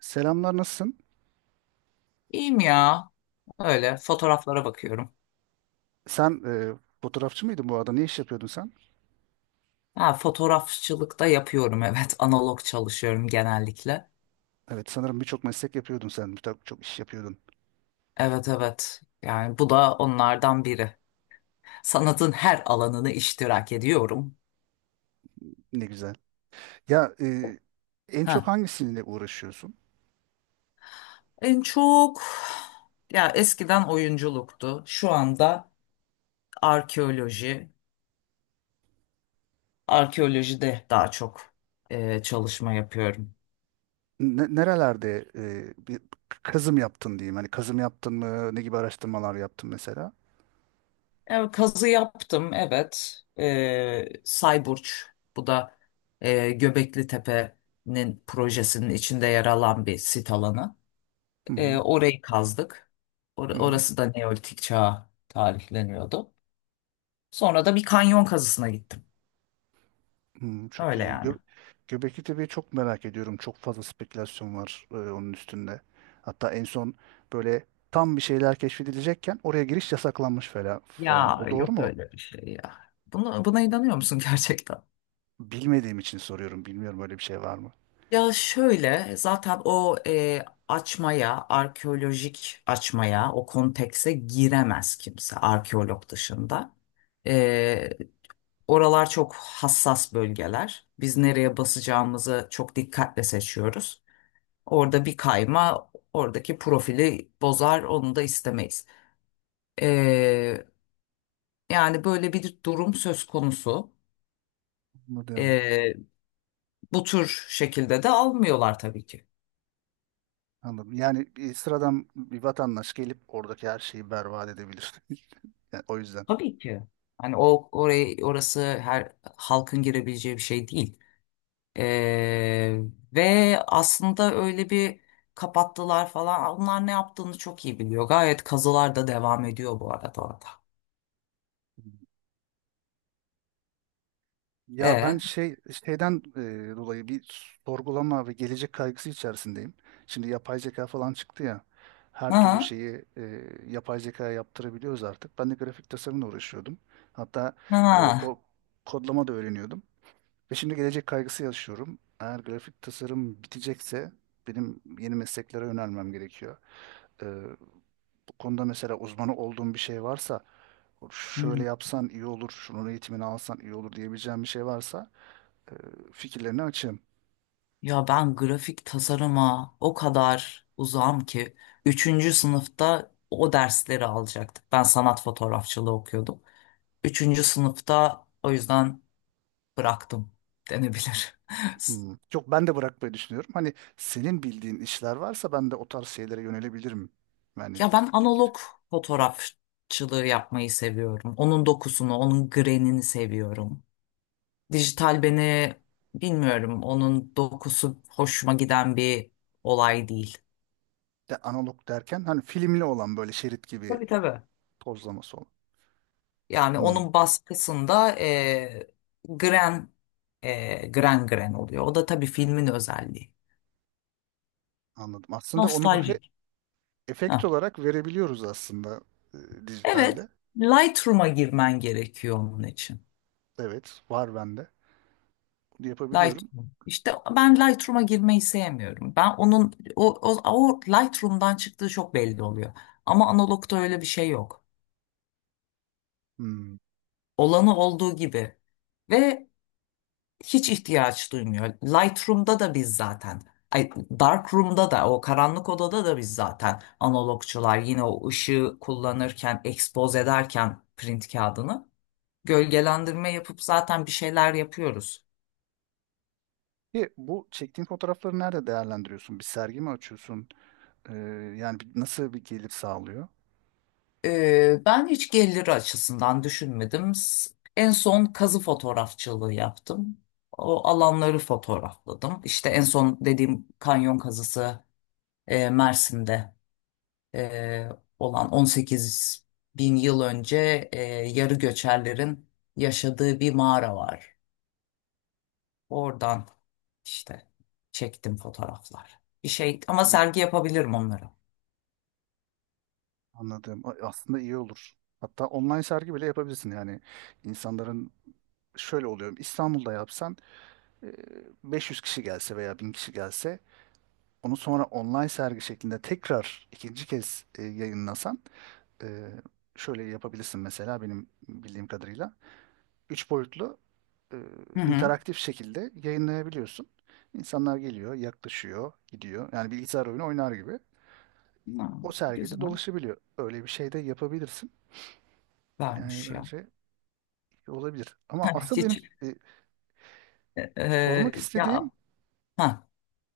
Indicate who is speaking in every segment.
Speaker 1: Selamlar, nasılsın?
Speaker 2: İyiyim ya. Öyle fotoğraflara bakıyorum.
Speaker 1: Sen fotoğrafçı mıydın bu arada? Ne iş yapıyordun sen?
Speaker 2: Ha, fotoğrafçılık da yapıyorum evet. Analog çalışıyorum genellikle.
Speaker 1: Evet, sanırım birçok meslek yapıyordun sen. Birçok iş yapıyordun.
Speaker 2: Evet evet. Yani bu da onlardan biri. Sanatın her alanını iştirak ediyorum.
Speaker 1: Ne güzel. Ya, en çok
Speaker 2: Ha.
Speaker 1: hangisiyle uğraşıyorsun?
Speaker 2: En çok ya eskiden oyunculuktu. Şu anda arkeoloji. Arkeolojide daha çok çalışma yapıyorum.
Speaker 1: Nerelerde bir kazım yaptın diyeyim. Hani kazım yaptın mı? Ne gibi araştırmalar yaptın mesela?
Speaker 2: Evet, kazı yaptım evet. Sayburç bu da Göbekli Tepe'nin projesinin içinde yer alan bir sit alanı.
Speaker 1: Hı hı.
Speaker 2: Orayı kazdık.
Speaker 1: Hı hı.
Speaker 2: Orası da Neolitik çağa tarihleniyordu. Sonra da bir kanyon kazısına gittim.
Speaker 1: Hı, çok
Speaker 2: Öyle
Speaker 1: iyi.
Speaker 2: yani.
Speaker 1: Göbekli Tepe'yi çok merak ediyorum. Çok fazla spekülasyon var onun üstünde. Hatta en son böyle tam bir şeyler keşfedilecekken oraya giriş yasaklanmış falan falan.
Speaker 2: Ya
Speaker 1: O doğru
Speaker 2: yok
Speaker 1: mu?
Speaker 2: öyle bir şey ya. Buna inanıyor musun gerçekten?
Speaker 1: Bilmediğim için soruyorum. Bilmiyorum böyle bir şey var mı?
Speaker 2: Ya şöyle zaten o açmaya, arkeolojik açmaya, o kontekse giremez kimse arkeolog dışında. E, Oralar çok hassas bölgeler. Biz nereye basacağımızı çok dikkatle seçiyoruz. Orada bir kayma oradaki profili bozar, onu da istemeyiz. E, yani böyle bir durum söz konusu.
Speaker 1: Anladım.
Speaker 2: E, bu tür şekilde de almıyorlar tabii ki.
Speaker 1: Anladım. Yani bir sıradan bir vatandaş gelip oradaki her şeyi berbat edebilir. Yani o yüzden.
Speaker 2: Tabii ki. Hani o orayı orası her halkın girebileceği bir şey değil. Ee, ve aslında öyle bir kapattılar falan. Onlar ne yaptığını çok iyi biliyor. Gayet kazılar da devam ediyor bu arada orada.
Speaker 1: Ya ben
Speaker 2: E,
Speaker 1: şeyden dolayı bir sorgulama ve gelecek kaygısı içerisindeyim. Şimdi yapay zeka falan çıktı ya. Her türlü
Speaker 2: ha,
Speaker 1: şeyi yapay zekaya yaptırabiliyoruz artık. Ben de grafik tasarımla uğraşıyordum. Hatta e,
Speaker 2: ha.
Speaker 1: ko- kodlama da öğreniyordum. Ve şimdi gelecek kaygısı yaşıyorum. Eğer grafik tasarım bitecekse benim yeni mesleklere yönelmem gerekiyor. Ee, Bu konuda mesela uzmanı olduğum bir şey varsa, şöyle
Speaker 2: Hmm.
Speaker 1: yapsan iyi olur, şunun eğitimini alsan iyi olur diyebileceğim bir şey varsa e, fikirlerini açığım.
Speaker 2: Ya ben grafik tasarıma o kadar uzağım ki. Üçüncü sınıfta o dersleri alacaktık. Ben sanat fotoğrafçılığı okuyordum. Üçüncü sınıfta o yüzden bıraktım denebilir.
Speaker 1: Hmm. Yok ben de bırakmayı düşünüyorum. Hani senin bildiğin işler varsa ben de o tarz şeylere yönelebilirim. Yani
Speaker 2: Ya ben
Speaker 1: fikir.
Speaker 2: analog fotoğrafçılığı yapmayı seviyorum. Onun dokusunu, onun grenini seviyorum. Dijital beni bilmiyorum. Onun dokusu hoşuma giden bir olay değil.
Speaker 1: De analog derken hani filmli olan böyle şerit gibi
Speaker 2: Tabii tabii.
Speaker 1: tozlaması olan.
Speaker 2: Yani
Speaker 1: Hmm,
Speaker 2: onun baskısında gren gren gren oluyor. O da tabii filmin özelliği.
Speaker 1: anladım. Aslında onu böyle
Speaker 2: Nostaljik.
Speaker 1: efekt
Speaker 2: Ha.
Speaker 1: olarak verebiliyoruz aslında
Speaker 2: Evet,
Speaker 1: dijitalde.
Speaker 2: Lightroom'a girmen gerekiyor onun için.
Speaker 1: Evet, var bende. Bunu yapabiliyorum.
Speaker 2: Lightroom. İşte ben Lightroom'a girmeyi sevmiyorum. Ben onun o Lightroom'dan çıktığı çok belli oluyor. Ama analogta öyle bir şey yok.
Speaker 1: Hmm.
Speaker 2: Olanı olduğu gibi ve hiç ihtiyaç duymuyor. Lightroom'da da biz zaten Ay, Darkroom'da da o karanlık odada da biz zaten analogçular yine o ışığı kullanırken expose ederken print kağıdını gölgelendirme yapıp zaten bir şeyler yapıyoruz.
Speaker 1: E, bu çektiğin fotoğrafları nerede değerlendiriyorsun? Bir sergi mi açıyorsun? E, Yani nasıl bir gelir sağlıyor?
Speaker 2: Ben hiç gelir açısından düşünmedim. En son kazı fotoğrafçılığı yaptım. O alanları fotoğrafladım. İşte en son dediğim kanyon kazısı Mersin'de e, olan 18 bin yıl önce yarı göçerlerin yaşadığı bir mağara var. Oradan işte çektim fotoğraflar. Bir şey ama
Speaker 1: Hmm,
Speaker 2: sergi yapabilirim onları.
Speaker 1: anladım. Aslında iyi olur. Hatta online sergi bile yapabilirsin. Yani insanların şöyle oluyor. İstanbul'da yapsan e, 500 kişi gelse veya 1.000 kişi gelse onu sonra online sergi şeklinde tekrar ikinci kez yayınlasan. Ee, Şöyle yapabilirsin mesela benim bildiğim kadarıyla. Üç boyutlu e,
Speaker 2: Hı hı.
Speaker 1: interaktif şekilde yayınlayabiliyorsun. İnsanlar geliyor, yaklaşıyor, gidiyor. Yani bilgisayar oyunu oynar gibi.
Speaker 2: Ha,
Speaker 1: O sergide
Speaker 2: güzel.
Speaker 1: dolaşabiliyor. Öyle bir şey de yapabilirsin. Yani
Speaker 2: Vermiş ya.
Speaker 1: bence olabilir. Ama asıl benim
Speaker 2: Hiç.
Speaker 1: e, sormak istediğim,
Speaker 2: Ya, ha,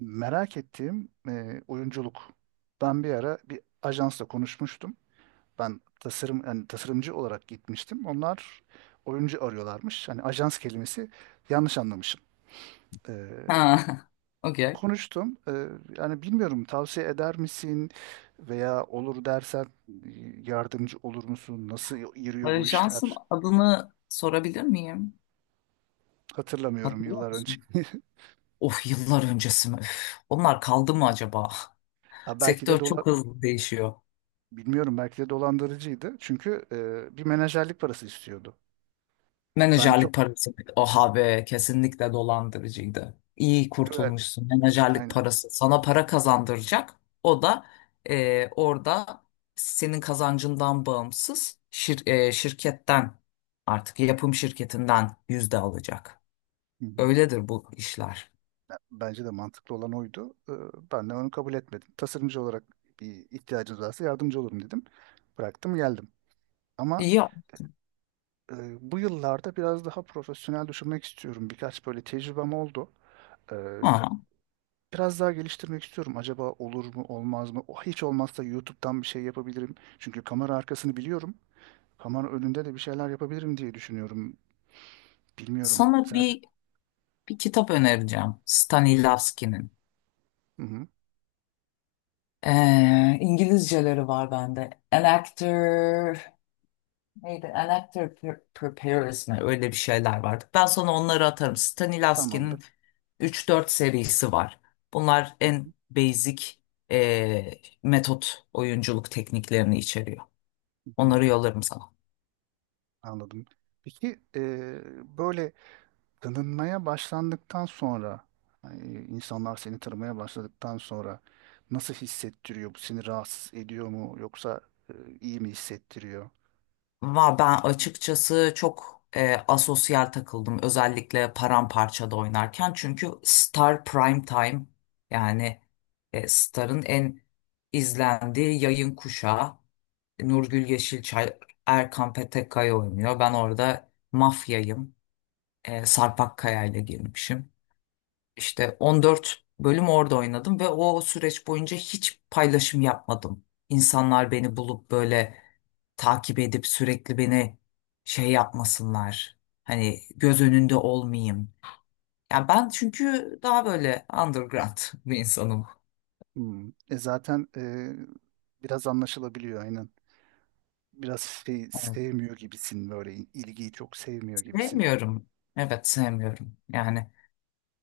Speaker 1: merak ettiğim oyunculuk. Ben bir ara bir ajansla konuşmuştum. Ben tasarım yani tasarımcı olarak gitmiştim. Onlar oyuncu arıyorlarmış. Hani ajans kelimesi yanlış anlamışım. Ee,
Speaker 2: ha, okey.
Speaker 1: Konuştum. Yani bilmiyorum tavsiye eder misin veya olur dersen e, yardımcı olur musun? Nasıl yürüyor bu
Speaker 2: Jans'ın
Speaker 1: işler?
Speaker 2: adını sorabilir miyim?
Speaker 1: Hatırlamıyorum
Speaker 2: Hatırlıyor
Speaker 1: yıllar önce.
Speaker 2: musun? Of, yıllar öncesi mi? Üf, onlar kaldı mı acaba?
Speaker 1: Ya belki de
Speaker 2: Sektör çok hızlı değişiyor.
Speaker 1: bilmiyorum belki de dolandırıcıydı. Çünkü bir menajerlik parası istiyordu. Ben
Speaker 2: Menajerlik
Speaker 1: çok
Speaker 2: parası. Oha be, kesinlikle dolandırıcıydı. İyi
Speaker 1: güven
Speaker 2: kurtulmuşsun. Menajerlik
Speaker 1: Aynen.
Speaker 2: parası sana para kazandıracak. O da orada senin kazancından bağımsız şirketten, artık yapım şirketinden yüzde alacak.
Speaker 1: Hı hı.
Speaker 2: Öyledir bu işler.
Speaker 1: Bence de mantıklı olan oydu. Ben de onu kabul etmedim. Tasarımcı olarak bir ihtiyacınız varsa yardımcı olurum dedim. Bıraktım geldim. Ama
Speaker 2: Ya
Speaker 1: e, bu yıllarda biraz daha profesyonel düşünmek istiyorum. Birkaç böyle tecrübem oldu. Ee,
Speaker 2: ha,
Speaker 1: Biraz daha geliştirmek istiyorum. Acaba olur mu olmaz mı? O hiç olmazsa YouTube'dan bir şey yapabilirim. Çünkü kamera arkasını biliyorum. Kamera önünde de bir şeyler yapabilirim diye düşünüyorum. Bilmiyorum.
Speaker 2: sana
Speaker 1: Sen...
Speaker 2: bir kitap önereceğim. Stanislavski'nin.
Speaker 1: Hı hı,
Speaker 2: İngilizceleri var bende. An Actor neydi? An Actor Prepares mi? Öyle bir şeyler vardı. Ben sana onları atarım. Stanislavski'nin
Speaker 1: tamamdır.
Speaker 2: üç dört serisi var. Bunlar
Speaker 1: Hı
Speaker 2: en
Speaker 1: hı,
Speaker 2: basic ee, metot oyunculuk tekniklerini içeriyor.
Speaker 1: hı hı,
Speaker 2: Onları yollarım sana.
Speaker 1: anladım. Peki böyle tanınmaya başlandıktan sonra yani insanlar seni tanımaya başladıktan sonra nasıl hissettiriyor? Bu seni rahatsız ediyor mu yoksa e, iyi mi hissettiriyor?
Speaker 2: Va ben açıkçası çok asosyal takıldım, özellikle paramparçada oynarken. Çünkü Star Prime Time, yani Star'ın en izlendiği yayın kuşağı. Nurgül Yeşilçay, Erkan Petekkaya oynuyor. Ben orada mafyayım. Sarp Akkaya ile girmişim. İşte 14 bölüm orada oynadım ve o süreç boyunca hiç paylaşım yapmadım. İnsanlar beni bulup böyle takip edip sürekli beni şey yapmasınlar. Hani göz önünde olmayayım. Ya ben çünkü daha böyle underground bir insanım.
Speaker 1: Hmm. E zaten biraz anlaşılabiliyor aynen. Biraz şey
Speaker 2: Evet,
Speaker 1: sevmiyor gibisin böyle ilgiyi çok sevmiyor gibisin.
Speaker 2: sevmiyorum. Evet, sevmiyorum. Yani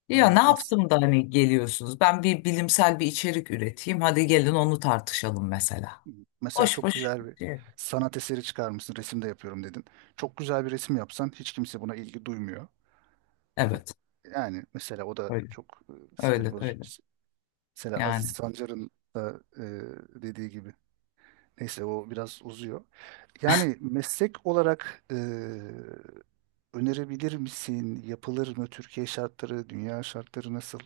Speaker 2: ya ne
Speaker 1: Anladım.
Speaker 2: yaptım da hani geliyorsunuz? Ben bir bilimsel bir içerik üreteyim. Hadi gelin onu tartışalım mesela.
Speaker 1: Mesela
Speaker 2: Boş
Speaker 1: çok
Speaker 2: boş.
Speaker 1: güzel bir
Speaker 2: Şey.
Speaker 1: sanat eseri çıkarmışsın, resim de yapıyorum dedin. Çok güzel bir resim yapsan hiç kimse buna ilgi duymuyor.
Speaker 2: Evet.
Speaker 1: Yani mesela o da
Speaker 2: Öyle.
Speaker 1: çok sinir
Speaker 2: Öyle
Speaker 1: bozucu.
Speaker 2: öyle.
Speaker 1: Mesela Aziz
Speaker 2: Yani
Speaker 1: Sancar'ın da dediği gibi. Neyse o biraz uzuyor. Yani meslek olarak önerebilir misin? Yapılır mı? Türkiye şartları, dünya şartları nasıl?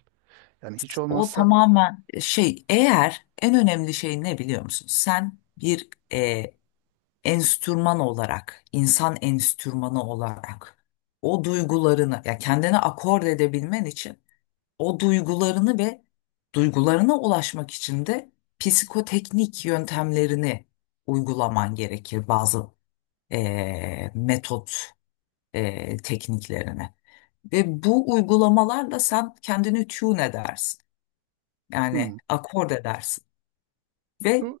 Speaker 1: Yani hiç
Speaker 2: o
Speaker 1: olmazsa
Speaker 2: tamamen şey, eğer en önemli şey ne biliyor musun? Sen bir enstrüman olarak, insan enstrümanı olarak o duygularını ya kendine akord edebilmen için, o duygularını ve duygularına ulaşmak için de psikoteknik yöntemlerini uygulaman gerekir, bazı metot tekniklerini. Ve bu uygulamalarla sen kendini tune edersin.
Speaker 1: hmm,
Speaker 2: Yani akord edersin. Ve
Speaker 1: şu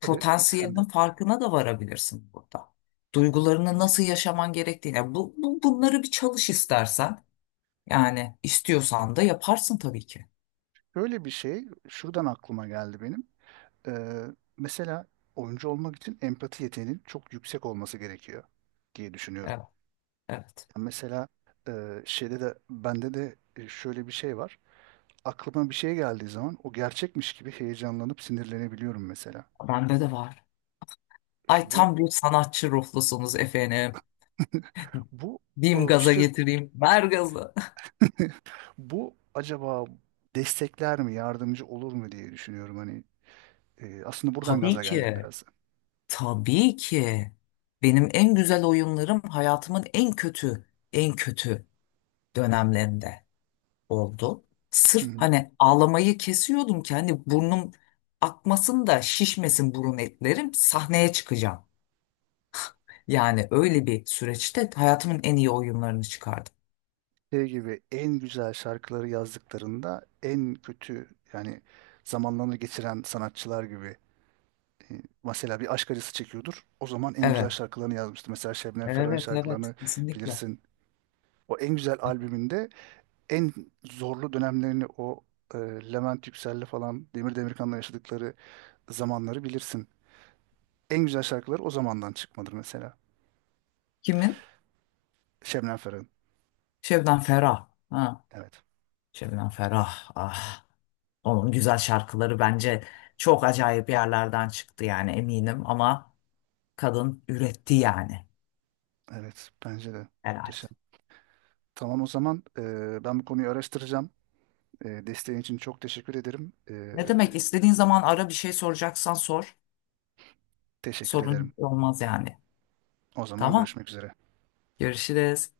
Speaker 1: tabii sen
Speaker 2: potansiyelinin
Speaker 1: de
Speaker 2: farkına da varabilirsin burada. Duygularını
Speaker 1: hmm,
Speaker 2: nasıl yaşaman gerektiğine. Bunları bir çalış istersen. Yani istiyorsan da yaparsın tabii ki.
Speaker 1: böyle bir şey şuradan aklıma geldi benim. Ee, Mesela oyuncu olmak için empati yeteneğinin çok yüksek olması gerekiyor diye düşünüyorum.
Speaker 2: Evet, evet.
Speaker 1: Yani mesela şeyde de bende de şöyle bir şey var. Aklıma bir şey geldiği zaman o gerçekmiş gibi heyecanlanıp sinirlenebiliyorum mesela.
Speaker 2: Bende de var. Ay,
Speaker 1: İşte bu
Speaker 2: tam bir sanatçı ruhlusunuz efendim.
Speaker 1: bu
Speaker 2: Diyeyim gaza
Speaker 1: işte
Speaker 2: getireyim. Ver gazı.
Speaker 1: bu acaba destekler mi, yardımcı olur mu diye düşünüyorum. Hani aslında buradan
Speaker 2: Tabii
Speaker 1: gaza geldim
Speaker 2: ki.
Speaker 1: biraz.
Speaker 2: Tabii ki. Benim en güzel oyunlarım hayatımın en kötü, en kötü dönemlerinde oldu.
Speaker 1: Hı
Speaker 2: Sırf
Speaker 1: hı.
Speaker 2: hani ağlamayı kesiyordum ki, hani burnum akmasın da şişmesin, burun etlerim sahneye çıkacağım. Yani öyle bir süreçte hayatımın en iyi oyunlarını çıkardım.
Speaker 1: Şey gibi en güzel şarkıları yazdıklarında en kötü yani zamanlarını geçiren sanatçılar gibi mesela bir aşk acısı çekiyordur. O zaman en güzel
Speaker 2: Evet,
Speaker 1: şarkılarını yazmıştı. Mesela Şebnem Ferah'ın
Speaker 2: evet, evet,
Speaker 1: şarkılarını
Speaker 2: kesinlikle.
Speaker 1: bilirsin. O en güzel albümünde en zorlu dönemlerini o e, Levent Yüksel'le falan Demir Demirkan'la yaşadıkları zamanları bilirsin. En güzel şarkıları o zamandan çıkmadır mesela.
Speaker 2: Kimin?
Speaker 1: Şebnem Ferah'ın.
Speaker 2: Şebnem Ferah. Ha,
Speaker 1: Evet.
Speaker 2: Şebnem Ferah. Ah, onun güzel şarkıları bence çok acayip yerlerden çıktı yani, eminim, ama kadın üretti yani
Speaker 1: Evet. Bence de.
Speaker 2: herhalde.
Speaker 1: Muhteşem. Tamam o zaman ben bu konuyu araştıracağım. Desteğin için çok teşekkür ederim.
Speaker 2: Ne demek, istediğin zaman ara, bir şey soracaksan sor.
Speaker 1: Teşekkür ederim.
Speaker 2: Sorun olmaz yani.
Speaker 1: O zaman
Speaker 2: Tamam.
Speaker 1: görüşmek üzere.
Speaker 2: Görüşürüz.